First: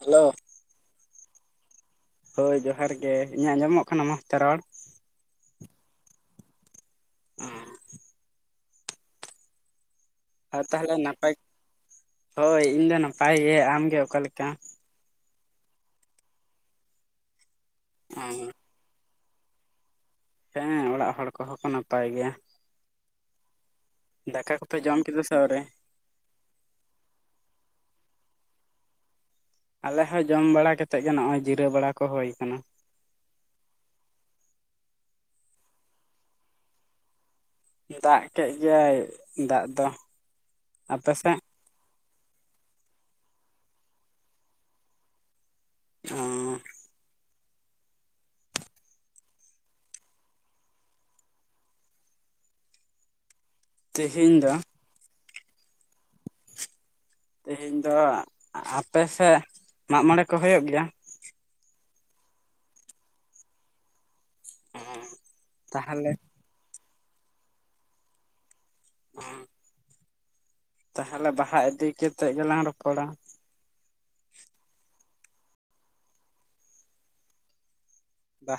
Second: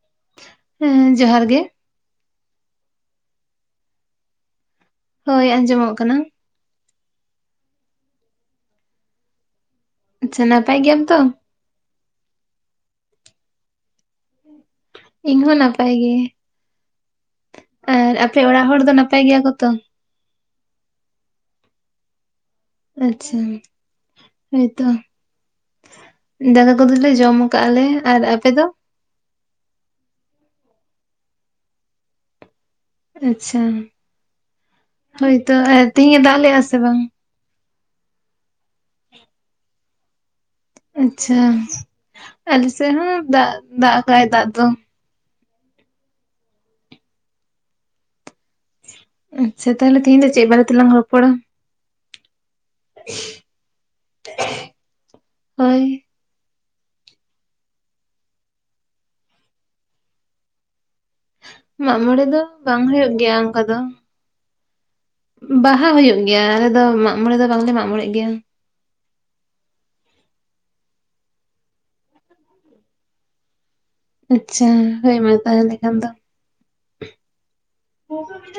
Hello. ᱦᱩᱸ ᱡᱚᱦᱟᱨ ᱜᱮ᱾ ᱦᱳᱭ ᱡᱚᱦᱟᱨ ᱜᱮ, ᱤᱧᱟᱹᱜ ᱟᱢᱚᱢᱚᱜ ᱠᱟᱱᱟ ᱢᱚᱸᱡᱽ ᱛᱮ ᱨᱚᱲ? ᱦᱳᱭ ᱟᱸᱡᱚᱢᱚᱜ ᱠᱟᱱᱟ᱾ [unintelligible] ᱟᱪᱪᱷᱟ ᱱᱟᱯᱟᱭ ᱛᱟᱦᱚᱞᱮ ᱜᱮᱭᱟᱢ ᱛᱚ? ᱱᱟᱯᱟᱭ ᱦᱳᱭ ᱤᱧᱫᱚ ᱱᱟᱯᱟᱭᱮ ᱟᱢᱜᱮ ᱚᱠᱟ ᱞᱮᱠᱟ? ᱤᱧ ᱦᱚᱸ ᱱᱟᱯᱟᱭ ᱜᱮ ᱟᱨ ᱚ ᱟᱯᱮ ᱚᱲᱟᱜ ᱦᱚᱲ ᱫᱚ ᱱᱟᱯᱟᱭ ᱜᱮᱭᱟ ᱠᱚᱛᱚ? ᱦᱮᱸ ᱚᱲᱟᱜ ᱦᱚᱲ ᱠᱚᱦᱚᱸ ᱠᱚ ᱱᱟᱯᱟᱭ ᱜᱮᱭᱟ᱾ ᱟᱪᱪᱷᱟ᱾ ᱫᱟᱠᱟ ᱠᱚᱯᱮ ᱦᱳᱭᱛᱚ ᱡᱚᱢ ᱠᱮᱫᱟ ᱥᱮ ᱟᱣᱨᱤ? ᱫᱟᱠᱟ ᱠᱚᱫᱚᱞᱮ ᱡᱚᱢ ᱟᱠᱟᱜ-ᱟ ᱞᱮ, ᱟᱨ ᱟᱯᱮ ᱫᱚ? ᱟᱞᱮ ᱦᱚᱸ ᱡᱚᱢ ᱵᱟᱲᱟ ᱠᱟᱛᱮᱫ ᱜᱮ ᱱᱚᱜ-ᱚᱭ ᱡᱤᱨᱟᱹᱣ ᱵᱟᱲᱟ ᱠᱚ ᱦᱳᱭ ᱠᱟᱱᱟ᱾ ᱟᱪᱪᱷᱟ ᱦᱳᱭᱛᱚ ᱛᱤᱦᱤᱧ ᱮ ᱫᱟᱜ ᱞᱮᱜ-ᱟ ᱥᱮ ᱵᱟᱝ? ᱫᱟᱜ ᱠᱮᱫ ᱜᱮᱭᱟᱭ ᱫᱟᱜ ᱫᱚ᱾ ᱟᱯᱮ ᱥᱮᱫ? ᱟᱪᱪᱷᱟ ᱟᱞᱮ ᱥᱮᱫ ᱦᱚᱸ ᱫᱟᱜ ᱫᱟᱜ ᱠᱟᱭ ᱫᱟᱜ ᱫᱚ᱾ ᱚᱻ ᱟᱪᱪᱷᱟ ᱛᱟᱦᱚᱞᱮ ᱛᱮᱦᱧ ᱫᱚ ᱪᱮᱫᱵᱟᱨ ᱛᱮ ᱞᱟᱝ ᱨᱚᱯᱚᱲᱟ? ᱛᱮᱦᱮᱧ ᱫᱚ ᱦᱳᱭ᱾ ᱛᱮᱦᱮᱧ ᱫᱚ ᱟᱯᱮ ᱥᱮᱫ ᱢᱟᱜ ᱢᱚᱬᱮ ᱠᱚ ᱦᱩᱭᱩᱜ ᱜᱮᱭᱟ? ᱢᱟᱜ ᱢᱚᱲᱮ ᱫᱚ ᱵᱟᱝ ᱦᱩᱭᱩᱜ ᱜᱮᱭᱟ ᱚᱱᱠᱟ ᱫᱚ᱾ ᱚᱻ ᱵᱟᱦᱟ ᱦᱩᱭᱩᱜ ᱜᱮᱭᱟ ᱟᱞᱮ ᱫᱚ ᱢᱟᱜ ᱢᱚᱬᱮ ᱫᱚ ᱵᱟᱝᱞᱮ ᱢᱟᱜᱽ ᱢᱚᱬᱮᱜ ᱜᱮᱭᱟ᱾ [unintelligible] ᱛᱟᱦᱚᱞᱮ ᱵᱟᱦᱟ ᱤᱫᱤ ᱠᱮᱛᱮᱜ ᱜᱮᱞᱟᱝ ᱨᱚᱯᱚᱲᱟ᱾ ᱟᱪᱪᱷᱟ ᱦᱳᱭ ᱢᱟ ᱛᱟᱦᱚᱞᱮ ᱠᱷᱟᱱ ᱫᱚ᱾ ᱵᱟ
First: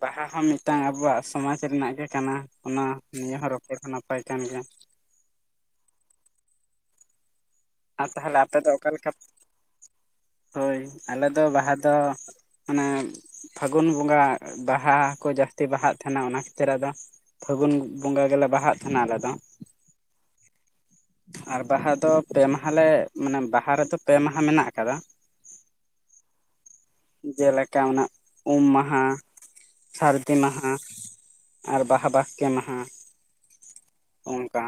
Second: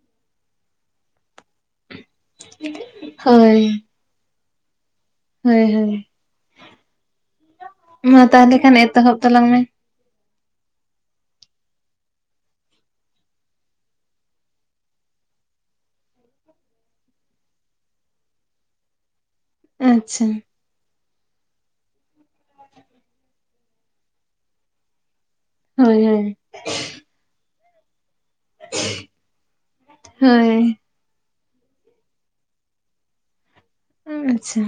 ᱵᱟᱦᱟ ᱦᱚᱸ ᱢᱤᱫᱴᱟᱝ ᱟᱵᱚᱣᱟᱜ ᱥᱚᱢᱟᱡ ᱨᱮᱱᱟᱜ ᱜᱮ ᱠᱟᱱᱟ ᱚᱱᱟ ᱱᱤᱭᱟᱹ ᱦᱚᱸ ᱦᱳᱭ ᱨᱚᱯᱚᱲ ᱦᱚᱸ ᱱᱟᱯᱟᱭ ᱠᱟᱱ ᱜᱮᱭᱟ᱾ ᱦᱳᱭ ᱦᱳᱭ ᱟᱨ ᱢᱟ ᱛᱟᱦᱚᱞᱮ ᱟᱯᱮ ᱫᱚ ᱠᱷᱟᱱ ᱚᱠᱟ ᱞᱮᱠᱟ ᱮᱛᱚᱦᱚᱵ ᱛᱟᱞᱟᱝ ᱢᱮ᱾ ᱦᱳᱭ ᱟᱞᱮ ᱫᱚ ᱵᱟᱦᱟ ᱫᱚ ᱢᱟᱱᱮ ᱯᱷᱟᱹᱜᱩᱱ ᱵᱚᱸᱜᱟ ᱵᱟᱦᱟ ᱠᱚ ᱡᱟᱹᱥᱛᱤ ᱵᱟᱦᱟᱜ ᱛᱟᱦᱮᱱᱟ ᱚᱱᱟ ᱠᱷᱟᱹᱛᱤᱨ ᱟᱫᱚ ᱯᱷᱟᱹᱜᱩᱱ ᱵᱚᱸᱜᱟ ᱜᱮᱞᱮ ᱵᱟᱦᱟᱜ ᱛᱟᱦᱮᱱᱟ ᱟᱞᱮ ᱫᱚ᱾ ᱟᱪᱪᱷᱟ᱾ ᱟᱨ ᱵᱟᱦᱟ ᱫᱚ ᱯᱮ ᱢᱟᱦᱟᱟᱞᱮ ᱢᱟᱱᱮ ᱵᱟᱦᱟ ᱨᱮᱫᱚ ᱯᱮ ᱢᱟᱦᱟ ᱢᱮᱱᱟᱜ ᱟᱠᱟᱫᱟ᱾ ᱦᱳᱭ ᱦᱳᱭ᱾ ᱡᱮᱞᱮᱠᱟ ᱚᱱᱟ ᱩᱢ ᱢᱟᱦᱟ, ᱥᱟᱹᱨᱫᱤ ᱦᱳᱭ ᱢᱟᱦᱟ ᱟᱨ ᱵᱟᱦᱟ ᱵᱟᱥᱠᱮ ᱢᱟᱦᱟ ᱟᱪᱪᱷᱟ ᱚᱝᱠᱟ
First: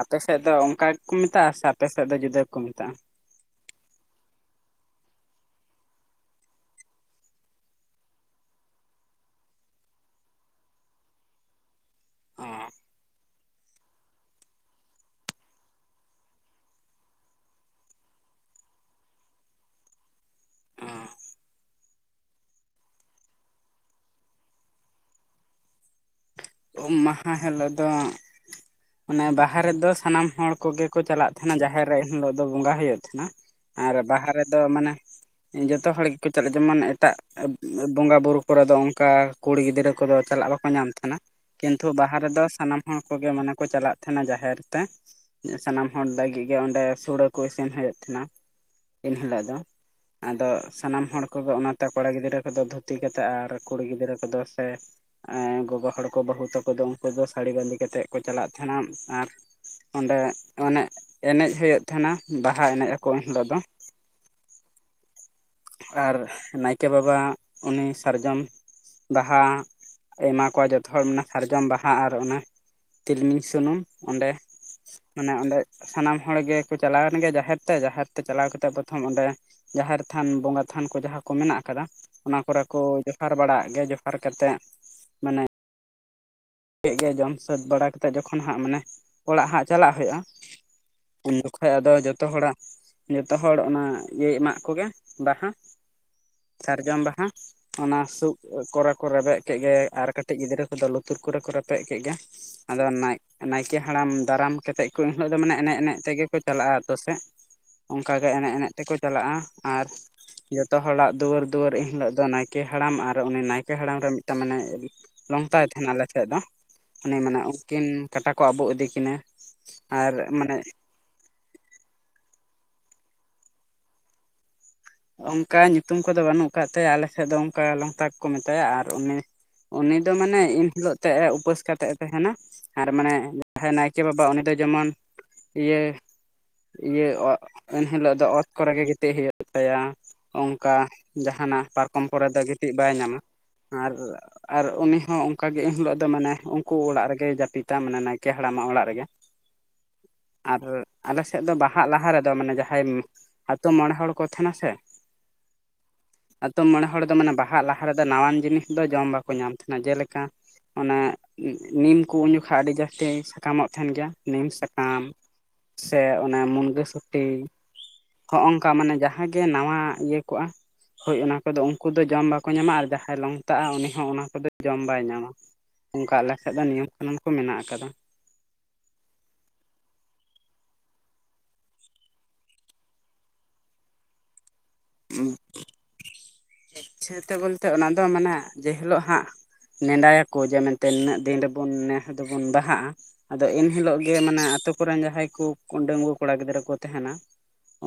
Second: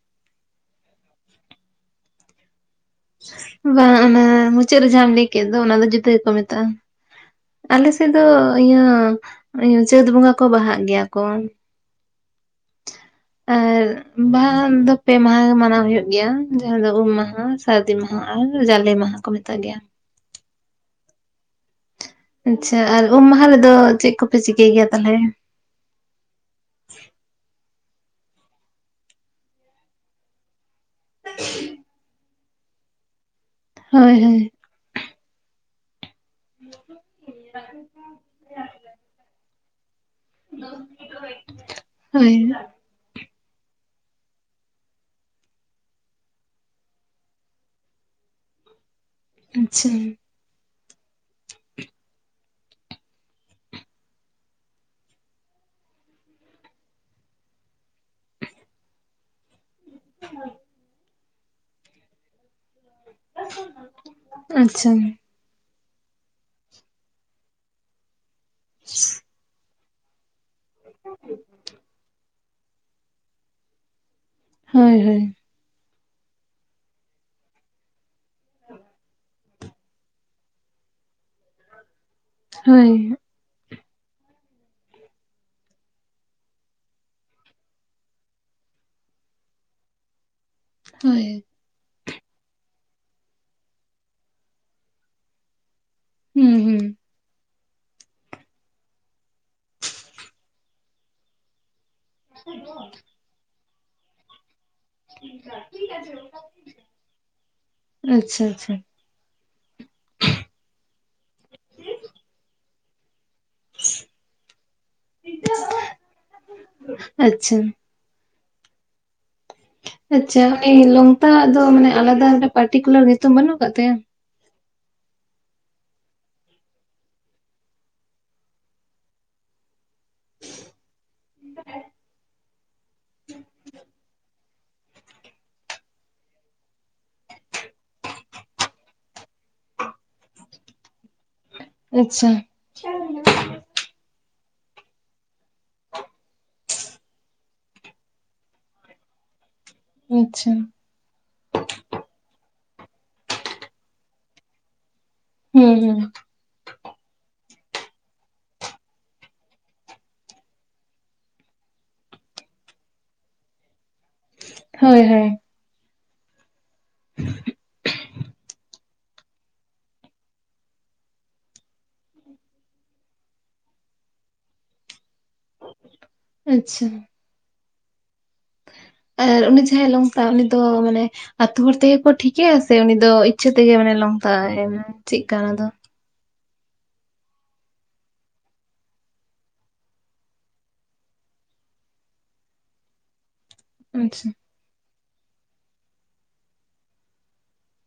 ᱟᱯᱮᱥᱮᱫ ᱫᱚ ᱚᱱᱠᱟ ᱜᱮᱠᱩ ᱢᱮᱛᱟᱜ-ᱟ, ᱥᱮ ᱟᱯᱮᱥᱮᱫ ᱫᱚ ᱡᱩᱫᱟᱹ ᱜᱮᱠᱚ ᱢᱮᱛᱟᱜ-ᱟ? ᱵᱟᱝ, ᱚᱱᱟ ᱢᱩᱪᱟᱹᱫ ᱨᱮ ᱡᱟᱦᱟᱸᱟᱢ ᱞᱟᱹᱭ ᱠᱮᱫ ᱫᱚ ᱚᱱᱟ ᱫᱚ ᱡᱩᱫᱟᱹ ᱜᱮᱠᱚ ᱢᱮᱛᱟᱜ-ᱟ᱾ ᱟᱞᱮ ᱥᱮᱫ ᱫᱚ ᱤᱭᱟᱹ ᱤᱭᱟᱹ ᱪᱟᱹᱛ ᱵᱚᱸᱜᱟ ᱠᱚ ᱵᱟᱦᱟᱜ ᱜᱮᱭᱟ ᱠᱚ᱾ ᱚᱸᱻ᱾ ᱟᱨ ᱵᱟᱦᱟ ᱫᱚ ᱯᱮ ᱢᱟᱦᱟ ᱜᱮ ᱢᱟᱱᱟᱣ ᱦᱩᱭᱩᱜ ᱜᱮᱭᱟ, ᱡᱟᱦᱟᱸ ᱫᱚ ᱩᱢ ᱢᱟᱦᱟ᱾ ᱥᱟᱹᱨᱫᱤ ᱢᱟᱦᱟ ᱟᱨ ᱡᱟᱞᱮ ᱢᱟᱦᱟ ᱠᱚ ᱢᱮᱛᱟᱜ ᱜᱮᱭᱟ᱾ ᱚᱸᱻ᱾ ᱟᱪᱪᱷᱟ, ᱟᱨ ᱩᱢ ᱢᱟᱦᱟ ᱨᱮᱫᱚ ᱪᱮᱫ ᱠᱚᱯᱮ ᱪᱤᱠᱟᱹᱭ ᱜᱮᱭᱟ ᱛᱟᱦᱚᱞᱮ? ᱩᱢ ᱢᱟᱦᱟ ᱦᱤᱞᱳᱜ ᱫᱚ ᱚᱱᱮ ᱵᱟᱦᱟ ᱨᱮᱫᱚ ᱥᱟᱱᱟᱢ ᱦᱚᱲ ᱠᱚᱜᱮ ᱠᱚ ᱪᱟᱞᱟᱜ ᱛᱟᱦᱮᱱᱟ ᱡᱟᱦᱮᱨ ᱨᱮ ᱮᱱ ᱦᱤᱞᱳᱜ ᱫᱚ ᱵᱚᱸᱜᱟ ᱦᱩᱭᱩᱜ ᱛᱟᱦᱮᱱᱟ᱾ ᱟᱨ ᱦᱳᱭ ᱵᱟᱦᱟ ᱦᱳᱭ ᱨᱮᱫᱚ ᱢᱟᱱᱮ ᱡᱚᱛᱚ ᱦᱚᱲ ᱠᱚ ᱪᱟᱞᱟᱜ ᱡᱮᱢᱚᱱ ᱮᱴᱟᱜ ᱵᱚᱸᱜᱟ ᱵᱳᱨᱩ ᱠᱚᱨᱮᱫ ᱫᱚ ᱚᱱᱠᱟ ᱠᱩᱲᱤ ᱜᱤᱫᱽᱨᱟᱹ ᱠᱚᱫᱚ ᱪᱟᱞᱟᱜ ᱵᱟᱠᱚ ᱧᱟᱢ ᱛᱟ ᱛᱟᱦᱮᱸᱱᱟ, ᱠᱤᱱᱛᱩ ᱵᱟᱦᱟ ᱦᱳᱭ ᱨᱮᱫᱚ ᱥᱟᱱᱟᱢ ᱦᱚᱲ ᱠᱚᱜᱮ ᱢᱟᱱᱮ ᱠᱚ ᱪᱟᱞᱟᱜ ᱛᱟᱦᱮᱱᱟ ᱡᱟᱦᱮᱨ ᱛᱮ᱾ ᱥᱟᱱᱟᱢ ᱦᱚᱲ ᱞᱟᱹᱜᱤᱫ ᱜᱮ ᱚᱸᱰᱮ ᱥᱩᱲᱮ ᱠᱚ ᱤᱥᱤᱱ ᱦᱩᱭᱩᱜ ᱛᱟᱦᱮᱱᱟ ᱮᱱᱦᱤᱞᱳᱜ ᱫᱚ᱾ ᱟᱪᱪᱷᱟ ᱟᱫᱚ ᱥᱟᱱᱟᱢ ᱦᱚᱲ ᱠᱚᱜᱮ ᱚᱱᱟᱛᱮ ᱠᱚᱲᱟ ᱜᱤᱫᱽᱨᱟᱹ ᱠᱚᱫᱚ ᱫᱷᱩᱛᱤ ᱠᱟᱛᱮᱫ ᱟᱨ ᱠᱩᱲᱤ ᱜᱤᱫᱽᱨᱟᱹ ᱠᱚᱫᱚ ᱥᱮ ᱜᱚᱜᱚ ᱦᱚᱲ ᱠᱚ ᱵᱟᱹᱦᱩ ᱛᱟᱠᱚ ᱫᱚ ᱩᱱᱠᱩ ᱫᱚ ᱥᱟᱹᱲᱤ ᱵᱟᱸᱫᱮ ᱠᱟᱛᱮᱫ ᱠᱚ ᱪᱟᱞᱟᱜ ᱛᱟᱦᱮᱱᱟ, ᱟᱨ ᱚᱸᱰᱮ ᱚᱱᱮ ᱮᱱᱮᱡ ᱦᱩᱭᱩᱜ ᱛᱟᱦᱮᱱᱟ, ᱵᱟᱦᱟ ᱮᱱᱮᱡ ᱟᱠᱚ ᱩᱱ ᱦᱤᱞᱳᱜ ᱫᱚ᱾ ᱟᱪᱪᱷᱟ᱾ ᱟᱨ ᱱᱟᱭᱠᱮ ᱵᱟᱵᱟ ᱩᱱᱤ ᱥᱟᱨᱡᱚᱢ ᱵᱟᱦᱟ ᱮᱢᱟ ᱠᱚᱣᱟ ᱡᱚᱛᱚ ᱦᱚᱲ ᱢᱮᱱᱟᱜ-ᱟ, ᱥᱟᱨᱡᱚᱢ ᱵᱟᱦᱟ ᱟᱨ ᱚᱱᱟ ᱛᱤᱞᱢᱤᱧ ᱥᱩᱱᱩᱢ ᱚᱸᱰᱮ᱾ ᱦᱳᱭ ᱦᱳᱭ ᱢᱟᱱᱮ ᱚᱸᱰᱮ ᱥᱟᱱᱟᱢ ᱦᱚᱲ ᱜᱮᱠᱚ ᱪᱟᱞᱟᱣᱮᱱ ᱜᱮ ᱡᱟᱦᱮᱨ ᱛᱮ ᱡᱟᱦᱮᱨ ᱪᱟᱞᱟᱣ ᱠᱟᱛᱮ ᱯᱚᱛᱷᱚᱢ ᱚᱸᱰᱮ ᱡᱟᱦᱮᱨ ᱛᱷᱟᱱ ᱵᱚᱸᱜᱟ ᱛᱷᱟᱱ ᱠᱚ ᱡᱟᱦᱟᱸ ᱠᱚ ᱢᱮᱱᱟᱜ ᱠᱟᱫᱟ᱾ ᱚᱱᱟ ᱠᱚᱨᱮ ᱠᱚ ᱦᱳᱭ ᱡᱚᱦᱟᱨ ᱵᱟᱲᱟᱣᱟᱜ ᱜᱮ, ᱡᱚᱦᱟᱨ ᱠᱟᱛᱮᱫ ᱢᱟᱱᱮ ᱠᱮᱫ ᱜᱮ ᱡᱚᱢ ᱥᱟᱹᱛ ᱵᱟᱲᱟ ᱠᱟᱛᱮᱫ ᱡᱚᱠᱷᱚᱱ ᱦᱟᱸᱜ ᱢᱟᱱᱮ ᱚᱲᱟᱜ ᱦᱟᱜ ᱪᱟᱞᱟᱜ ᱦᱳᱭᱳᱜ-ᱟ᱾ ᱦᱳᱭ᱾ ᱠᱷᱚᱡ ᱟᱫᱚ ᱡᱚᱛᱚ ᱦᱚᱲᱟᱜ ᱡᱚᱛᱚ ᱦᱚᱲ ᱚᱱᱟ ᱤᱭᱟᱹᱭ ᱮᱢᱟᱜ ᱠᱚᱜᱮ ᱵᱟᱦᱟ᱾ ᱦᱩᱸ ᱦᱩᱸ ᱥᱟᱨᱡᱚᱢ ᱵᱟᱦᱟ᱾ ᱚᱱᱟ ᱥᱩᱜ ᱠᱚᱨᱮ ᱠᱚ ᱨᱮᱵᱮᱫ ᱠᱮᱫ ᱜᱮ ᱟᱨ ᱠᱟᱹᱴᱤᱡ ᱜᱤᱫᱽᱨᱟᱹ ᱠᱚᱫᱚ ᱞᱩᱛᱩᱨ ᱠᱚᱨᱮ ᱠᱚ ᱨᱮᱯᱮᱫ ᱠᱮᱫ ᱜᱮ᱾ ᱟᱫᱚ ᱱᱟᱭ ᱱᱟᱭᱠᱮ ᱦᱟᱲᱟᱢ ᱫᱟᱨᱟᱢ ᱠᱮᱛᱮᱜ ᱩᱱ ᱦᱤᱞᱳᱜ ᱫᱚ ᱢᱟᱱᱮ ᱮᱱᱮᱡ ᱮᱱᱮᱡ ᱛᱮᱜᱮ ᱠᱚ ᱪᱟᱞᱟᱜ-ᱟ ᱟᱛᱳ ᱥᱮᱫ, ᱚᱱᱠᱟᱜᱮ ᱟᱪᱪᱷᱟ ᱮᱱᱮᱡ ᱮᱱᱮᱡ ᱟᱪᱪᱷᱟ ᱛᱮᱠᱚ ᱪᱟᱞᱟᱜ-ᱟ᱾ ᱟᱨ ᱡᱚᱛᱚ ᱦᱚᱲᱟᱜ ᱫᱩᱣᱟᱹᱨ ᱫᱩᱣᱟᱹᱨ ᱮᱱᱦᱤᱞᱳ ᱫᱚ ᱱᱟᱭᱠᱮ ᱦᱟᱲᱟᱢ ᱟᱨ ᱩᱱᱤ ᱱᱟᱭ ᱠᱮ ᱦᱟᱲᱟᱢ ᱨᱮ ᱢᱤᱫᱴᱟᱝ ᱢᱟᱱᱮ ᱞᱚᱝᱛᱟᱭ ᱛᱟᱦᱮᱱᱟ ᱟᱞᱮ ᱴᱷᱮᱱ ᱫᱚ, ᱩᱱᱤ ᱢᱟᱱᱮ ᱟᱪᱪᱷᱟ ᱩᱱᱠᱤᱱ ᱠᱟᱴᱟ ᱠᱚ ᱟᱵᱩᱜ ᱤᱫᱤᱠᱤᱱᱟ᱾ ᱟᱪᱪᱷᱟ, ᱩᱱᱤ ᱞᱚᱝᱛᱟᱣᱟᱜ ᱫᱚ ᱢᱟᱱᱮ ᱟᱞᱟᱫᱟ ᱢᱤᱫᱴᱟᱝ ᱯᱟᱨᱴᱤᱠᱩᱞᱟᱨ ᱧᱩᱛᱩᱢ ᱵᱟᱹᱱᱩᱜ ᱠᱟᱫ ᱛᱟᱭᱟ? ᱚᱱᱠᱟ ᱧᱩᱛᱩᱢ ᱠᱚᱫᱚ ᱵᱟᱱᱩᱜ ᱠᱟᱫ ᱛᱟᱭᱟ ᱟᱞᱮᱥᱮᱫ ᱫᱚ ᱚᱱᱠᱟ ᱞᱚᱝᱛᱟ ᱜᱮᱠᱚ ᱢᱮᱛᱟᱭᱟ ᱟᱨ ᱩᱱᱤ ᱩᱱᱤ ᱫᱚ ᱢᱟᱱᱮ ᱮᱱ ᱦᱤᱞᱳᱜ ᱛᱮᱜ-ᱮ ᱩᱯᱟᱹᱥ ᱠᱟᱛᱮᱜ ᱮ ᱛᱟᱦᱮᱱᱟ᱾ ᱟᱨ ᱢᱟᱱᱮ ᱡᱟᱦᱟᱸᱭ ᱱᱟᱭᱠᱮ ᱵᱟᱵᱟ ᱩᱱᱤ ᱫᱚ ᱡᱮᱢᱚᱱ ᱤᱭᱟᱹ ᱤᱭᱟᱹ ᱚ ᱮᱱᱦᱤᱞᱳᱜ ᱫᱚ ᱚᱛ ᱠᱚᱨᱮ ᱜᱮ ᱜᱤᱛᱤᱡ ᱦᱳᱭᱳᱜ ᱛᱟᱭᱟ ᱚᱝᱠᱟ ᱡᱟᱦᱟᱱᱟᱜ ᱯᱟᱨᱠᱚᱢ ᱠᱚᱨᱮ ᱟᱪᱪᱷᱟ ᱫᱚ ᱜᱤᱛᱤᱡ ᱵᱟᱭ ᱧᱟᱢᱟ, ᱟᱨ ᱟᱨ ᱩᱱᱤ ᱦᱚᱸ ᱚᱱᱠᱟᱜᱮ ᱮᱱᱦᱤᱞᱳᱜ ᱫᱚ ᱢᱟᱱᱮ ᱩᱱᱠᱩ ᱚᱲᱟᱜ ᱨᱮᱜᱮᱭ ᱡᱟᱹᱯᱤᱫᱟ ᱢᱟᱱᱮ ᱱᱟᱭᱠᱮ ᱦᱟᱲᱟᱢᱟᱜ ᱚᱲᱟᱜ ᱨᱮᱜᱮ᱾ [inaudible] ᱟᱨ ᱟᱞᱮ ᱥᱮᱫ ᱫᱚ ᱵᱟᱦᱟᱜ ᱞᱟᱦᱟ ᱨᱮᱫᱚ ᱢᱟᱱᱮ ᱡᱟᱦᱟᱸᱭ ᱟᱛᱳ ᱢᱚᱬᱮ ᱦᱚᱲ ᱠᱚ ᱛᱟᱦᱮᱱᱟ ᱥᱮ᱾ ᱦᱩᱸ ᱦᱩᱸ᱾ ᱟᱛᱳ ᱢᱚᱬᱮ ᱦᱚᱲ ᱫᱚ ᱢᱟᱱᱮ ᱵᱟᱦᱟᱜ ᱞᱟᱦᱟ ᱨᱮᱫᱚ ᱱᱟᱣᱟᱱ ᱡᱤᱱᱤᱥ ᱫᱚ ᱡᱚᱢ ᱵᱟᱠᱚ ᱧᱟᱢ ᱛᱟᱦᱮᱱᱟ ᱾ ᱡᱮᱞᱮᱠᱟ ᱚᱱᱮ ᱱᱤᱢ ᱠᱩ ᱩᱱ ᱡᱚᱠᱷᱟᱡ ᱟᱹᱰᱤ ᱡᱟᱹᱥᱛᱤ ᱥᱟᱠᱟᱢᱚᱜ ᱛᱟᱦᱮᱱ ᱜᱮᱭᱟ ᱾ ᱱᱤᱢ ᱦᱳᱭ ᱥᱟᱠᱟᱢ ᱦᱳᱭ ᱥᱮ ᱚᱱᱟ ᱢᱩᱱᱜᱟᱹ ᱥᱩᱴᱤ [inaudible] ᱦᱚᱸᱜᱝᱠᱟ ᱢᱟᱱᱮ ᱡᱟ ᱦᱟᱸ ᱜᱮ ᱱᱟᱣᱟ ᱤᱭᱟᱹ ᱠᱚᱜ-ᱟ ᱦᱳᱭ, ᱚᱱᱟ ᱠᱚᱫᱚ ᱩᱱᱠᱩ ᱫᱚ ᱡᱚᱢ ᱵᱟᱠᱚ ᱧᱟᱢᱟ ᱟᱨ ᱡᱟᱦᱟᱸᱭ ᱞᱚᱝᱛᱟᱜ-ᱟ ᱩᱱᱤ ᱦᱚᱸ ᱚᱱᱟ ᱠᱚᱫᱚ ᱡᱚᱢ ᱵᱟᱭ ᱧᱟᱢᱟ᱾ ᱚᱱᱠᱟ ᱟᱞᱮ ᱥᱮᱫ ᱫᱚ ᱟᱪᱪᱷᱟ ᱱᱤᱭᱚᱢ ᱠᱟᱱᱩᱱ ᱠᱚ ᱢᱮᱱᱟᱜ ᱟᱠᱟᱫᱟ᱾ ᱟᱨ ᱩᱱᱤ ᱡᱟᱦᱟᱸᱭ ᱞᱚᱝᱛᱟᱜ-ᱟ ᱩᱱᱤ ᱫᱚ ᱢᱟᱱᱮ ᱟᱹᱛᱩ ᱦᱚᱲ ᱛᱮᱜᱮ ᱠᱚ ᱴᱷᱤᱠᱮᱭᱟ ᱥᱮ ᱩᱱᱤ ᱫᱚ ᱤᱪᱪᱷᱟᱹ ᱛᱮᱜᱮ ᱢᱟᱱᱮ ᱞᱚᱝᱛᱟᱜ-ᱟᱭ, ᱪᱮᱫ ᱠᱟ ᱚᱱᱟ ᱫᱚ? ᱤᱪᱪᱷᱟᱹ ᱛᱮ ᱵᱚᱞᱛᱮ, ᱚᱱᱟ ᱫᱚ ᱢᱟᱱᱮ ᱡᱮ ᱦᱤᱞᱳᱜ ᱦᱟᱸᱜ ᱱᱮᱱᱰᱟᱭ ᱟᱠᱚ ᱡᱮ ᱢᱮᱱᱛᱮ ᱱᱤᱱᱟᱹᱜ ᱫᱤᱱ ᱨᱮ ᱵᱚᱱ ᱱᱮᱥ ᱫᱚᱵᱚᱱ ᱵᱟᱦᱟᱜ-ᱟ ᱾ ᱟᱫᱚ ᱤᱱ ᱦᱤᱞᱳᱜ ᱜᱮ ᱟᱪᱪᱷᱟ ᱢᱟᱱᱮ ᱟᱛᱳ ᱠᱚᱨᱮᱱ ᱡᱟᱦᱟᱸᱭ ᱠᱚ ᱰᱟᱹᱝᱜᱩᱣᱟᱹ ᱠᱚᱲᱟ ᱜᱤᱫᱽᱨᱟᱹ ᱠᱚ ᱛᱟᱦᱮᱱᱟ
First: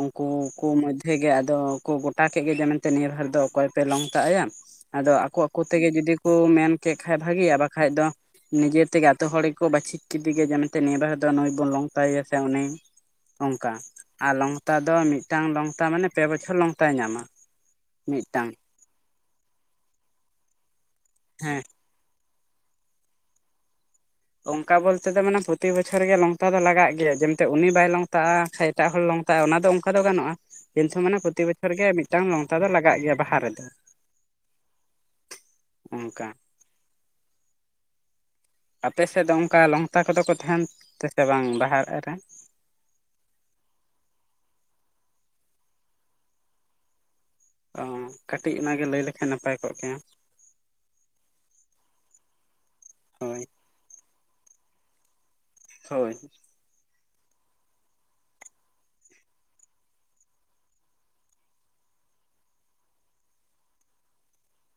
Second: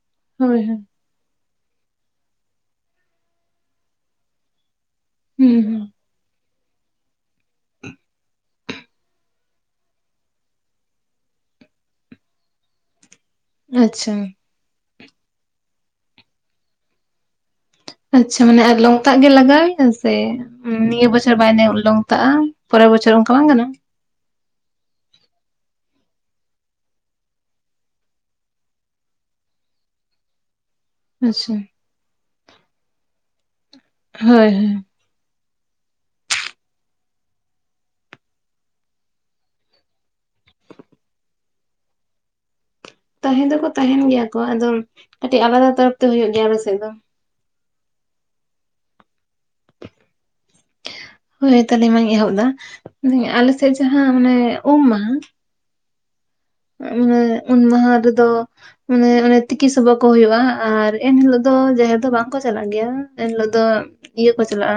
ᱩᱱᱠᱩ ᱦᱳᱭ ᱠᱚ ᱦᱳᱭ ᱢᱚᱫᱽᱫᱷᱮ ᱜᱮ ᱟᱫᱚ ᱠᱚ ᱜᱚᱴᱟ ᱠᱮᱜ ᱜᱮ ᱡᱮ ᱢᱮᱱᱛᱮ ᱱᱤᱭᱟᱹ ᱵᱟᱨ ᱫᱚ ᱚᱠᱚᱭ ᱯᱮ ᱞᱚᱝᱛᱟᱜ ᱟᱭᱟ ᱾ ᱟᱫᱚ ᱟᱠᱚ ᱦᱩᱸ ᱟᱠᱚ ᱦᱩᱸ ᱛᱮᱜᱮ ᱡᱩᱫᱤ ᱠᱚ ᱢᱮᱱ ᱠᱮᱜ ᱠᱷᱟᱜ ᱵᱷᱟᱜᱤᱭᱟ, ᱵᱟᱠᱷᱟᱡ ᱫᱚ ᱱᱤᱡᱮ ᱛᱮᱜᱮ ᱟᱛᱳ ᱦᱚᱲ ᱜᱮ ᱠᱚ ᱵᱟᱹᱪᱷᱤᱠ‌ ᱠᱮᱫᱮ ᱜᱮ ᱡᱮ ᱢᱮᱱᱛᱮ ᱱᱤᱭᱟᱹ ᱵᱟᱨ ᱫᱚ ᱱᱩᱭ ᱵᱚᱱ ᱞᱚᱝᱛᱟᱭᱮᱭᱟ ᱥᱮ ᱩᱱᱤ ᱾ ᱚᱱᱠᱟ, ᱟᱪᱪᱷᱟ ᱟᱨ ᱞᱚᱝᱛᱟ ᱫᱚ ᱢᱤᱫᱴᱟᱝ ᱞᱚᱝᱛᱟ ᱢᱟᱱᱮ ᱯᱮ ᱵᱚᱪᱷᱚᱨ ᱞᱚᱝᱛᱟᱭ ᱧᱟᱢᱟ᱾ ᱟᱪᱪᱷᱟ ᱢᱤᱫᱴᱟᱝ ᱢᱟᱱᱮ ᱟᱨ ᱞᱚᱝᱛᱟᱜ ᱜᱮ ᱞᱟᱜᱟᱣ ᱮᱭᱟ ᱥᱮ ᱩᱸ ᱱᱤᱭᱟᱹ ᱵᱚᱪᱷᱚᱨ ᱵᱟᱭ ᱦᱮᱸ ᱱᱮᱣ ᱞᱚᱝᱛᱟᱜ-ᱟ? ᱯᱚᱨᱮᱨ ᱵᱚᱪᱷᱚᱨ ᱚᱱᱠᱟ ᱵᱟᱝ ᱜᱟᱱᱚᱜ-ᱟ? ᱚᱱᱠᱟ ᱵᱚᱞᱛᱮ ᱫᱚ ᱢᱟᱱᱮ ᱯᱨᱚᱛᱤ ᱵᱚᱪᱷᱚᱨ ᱜᱮ ᱞᱚᱝᱛᱟ ᱫᱚ ᱞᱟᱜᱟᱜ ᱜᱮᱭᱟ, ᱡᱮ ᱢᱮᱱᱛᱮ ᱩᱱᱤ ᱵᱟᱭ ᱞᱚᱝᱛᱟᱜ-ᱟ ᱮᱴᱟᱜ ᱦᱚᱲ ᱞᱚᱝᱛᱟᱜ-ᱟ ᱚᱱᱟᱫᱚ ᱚᱱᱠᱟ ᱫᱚ ᱜᱟᱱᱚᱜ-ᱟ ᱾ ᱠᱤᱱᱛᱩ ᱢᱟᱱᱮ ᱯᱨᱚᱛᱤ ᱟᱪᱪᱷᱟ ᱵᱚᱪᱷᱚᱨ ᱜᱮ ᱢᱤᱫᱴᱟᱝ ᱞᱚᱝᱛᱟ ᱫᱚ ᱞᱟᱜᱟᱜ ᱜᱮᱭᱟ ᱵᱟᱦᱟ ᱨᱮᱫᱚ᱾ ᱦᱳᱭ ᱦᱳᱭ᱾ [inaudible] ᱚᱱᱠᱟ᱾ ᱟᱯᱮ ᱥᱮᱫ ᱫᱚ ᱚᱱᱠᱟ ᱞᱚᱝᱛᱟ ᱠᱚᱫᱚ ᱠᱚ ᱛᱟᱦᱮᱱ [unintelligible] ᱵᱟᱝ ᱵᱟᱦᱟ ᱨᱮ? ᱛᱟᱦᱮᱸ ᱫᱚᱠᱚ ᱛᱟᱦᱮᱱ ᱜᱮᱭᱟ ᱠᱚ ᱾ ᱟᱫᱚ ᱠᱟᱹᱴᱤᱡ ᱟᱞᱟᱫᱟ ᱛᱚᱨᱚᱯ ᱛᱮ ᱦᱩᱭᱩᱜ ᱜᱮᱭᱟ ᱟᱞᱮ ᱥᱮᱫ ᱫᱚ᱾ ᱚ, ᱠᱟᱹᱴᱤᱡ ᱚᱱᱟᱜᱮ ᱞᱟᱹᱭ ᱞᱮᱠᱷᱟᱱ ᱱᱟᱯᱟᱭ ᱠᱚᱜ ᱜᱮᱭᱟ᱾ ᱦᱳᱭ ᱛᱟᱦᱞᱮ ᱢᱟᱧ ᱮᱦᱚᱵ ᱮᱫᱟ, ᱦᱳᱭ ᱟᱞᱮᱥᱮᱫ ᱡᱟᱦᱟᱸ ᱢᱟᱱᱮ ᱩᱢ ᱢᱟᱦᱟ ᱦᱳᱭ ᱾ [unintelligible] ᱩᱢ ᱢᱟᱦᱟ ᱨᱮᱫᱚ ᱢᱟᱱᱮ ᱚᱱᱮ ᱛᱤᱠᱤ ᱥᱚᱵᱚᱜ ᱠᱚ ᱦᱩᱭᱩᱜ-ᱟ ᱟᱨ ᱮᱱᱦᱤᱞᱳᱜ ᱫᱚ ᱡᱟᱦᱮᱨ ᱫᱚ ᱵᱟᱝᱠᱚ ᱪᱟᱞᱟᱜ ᱜᱮᱭᱟ ᱾ ᱮᱱᱦᱤᱞᱳᱜ ᱫᱚ ᱤᱭᱟᱹ ᱠᱚ ᱪᱟᱞᱟᱜ-ᱟ,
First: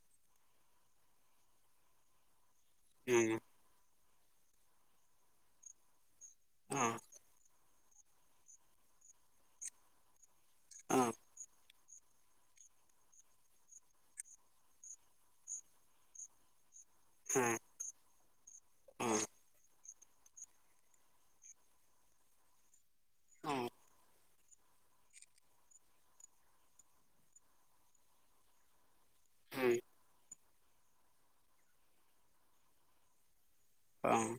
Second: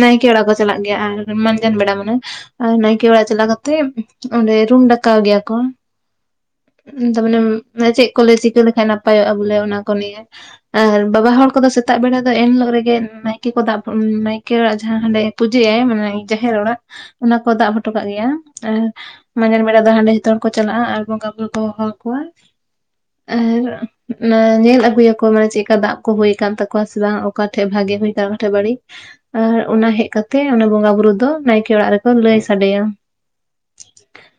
ᱱᱟᱭᱠᱮ ᱚᱲᱟᱜ ᱠᱚ ᱪᱟᱞᱟᱜ ᱜᱮᱭᱟ ᱟᱨ ᱢᱟᱸᱡᱟᱱ ᱵᱮᱲᱟ ᱢᱟᱱᱮ ᱟᱨ ᱱᱟᱭᱠᱮ ᱟᱲᱟᱜ ᱦᱮᱸ ᱪᱟᱞᱟᱣ ᱠᱟᱛᱮᱜ ᱚᱱᱰᱮ ᱨᱩᱢ ᱰᱟᱠᱟᱣ ᱜᱮᱭᱟ ᱠᱚ᱾ ᱚ [unintelligible] ᱪᱮᱫ ᱠᱚᱞᱮ ᱪᱤᱠᱟᱹ ᱞᱮᱠᱷᱟᱡ ᱱᱟᱯᱟᱭᱚᱜ-ᱟ ᱵᱚᱞᱮ ᱚᱱᱟ ᱠᱚ ᱱᱤᱭᱮ ᱾ ᱚ ᱟᱨ ᱵᱟᱵᱟ ᱦᱚᱲ ᱠᱚᱫᱚ ᱥᱮ ᱛᱟᱜ ᱵᱮᱲᱟ ᱫᱚ ᱮᱱ ᱦᱤᱞᱳᱜ ᱨᱮᱜᱮ ᱱᱟᱭᱠᱮ ᱠᱚ ᱫᱟᱵ ᱱᱟᱭᱠᱮ ᱚᱲᱟᱜ ᱡᱟᱦᱟᱸ ᱦᱟᱸᱰᱮ ᱯᱩᱡᱟᱹᱭᱟᱭ ᱢᱟᱱᱮ ᱡᱟᱦᱮᱨ ᱚᱲᱟᱜ ᱚᱱᱟ ᱠᱚ ᱦᱮᱸ ᱫᱟᱵ ᱦᱚᱴᱚ ᱠᱟᱜ ᱜᱮᱭᱟ ᱾ ᱟᱨ ᱚ ᱢᱟᱸᱡᱟᱱ ᱵᱮᱲᱟ ᱫᱚ ᱦᱟᱸᱰᱮ [unintelligible] ᱠᱚ ᱪᱟᱞᱟᱜ-ᱟ ᱟᱨ ᱵᱚᱸᱜᱟ ᱵᱩᱨᱩ ᱠᱚ ᱦᱚᱦᱚ ᱟᱠᱚᱣᱟ ᱾ [inaudible] ᱚ ᱟᱨ ᱚᱱᱟ ᱧᱮᱞ ᱟᱹᱜᱩᱭᱟᱠᱚ ᱢᱟᱱᱮ ᱪᱮᱜᱠᱟ ᱫᱟᱵᱽ ᱠᱚ ᱦᱩᱭ ᱟᱠᱟᱱ ᱛᱟᱠᱚᱣᱟ ᱥᱮ ᱵᱟᱝ, ᱚᱠᱟ ᱴᱷᱮᱡ ᱵᱷᱟᱜᱮ ᱦᱩᱭ ᱟᱠᱟᱱᱟ ᱚᱠᱟᱴᱷᱮᱡ ᱵᱟᱹᱲᱤᱡ᱾ ᱟᱨ ᱦᱮᱸ ᱚᱱᱟ ᱦᱮᱡ ᱠᱟᱛᱮ ᱚᱱᱟ ᱵᱚᱸᱜᱟ ᱵᱩᱨᱩ ᱫᱚ ᱱᱟᱭᱠᱮ ᱚᱲᱟᱜ ᱨᱮᱠᱚ ᱞᱟᱹᱭ ᱥᱟᱰᱮᱭᱟ᱾ ᱚᱝ ᱾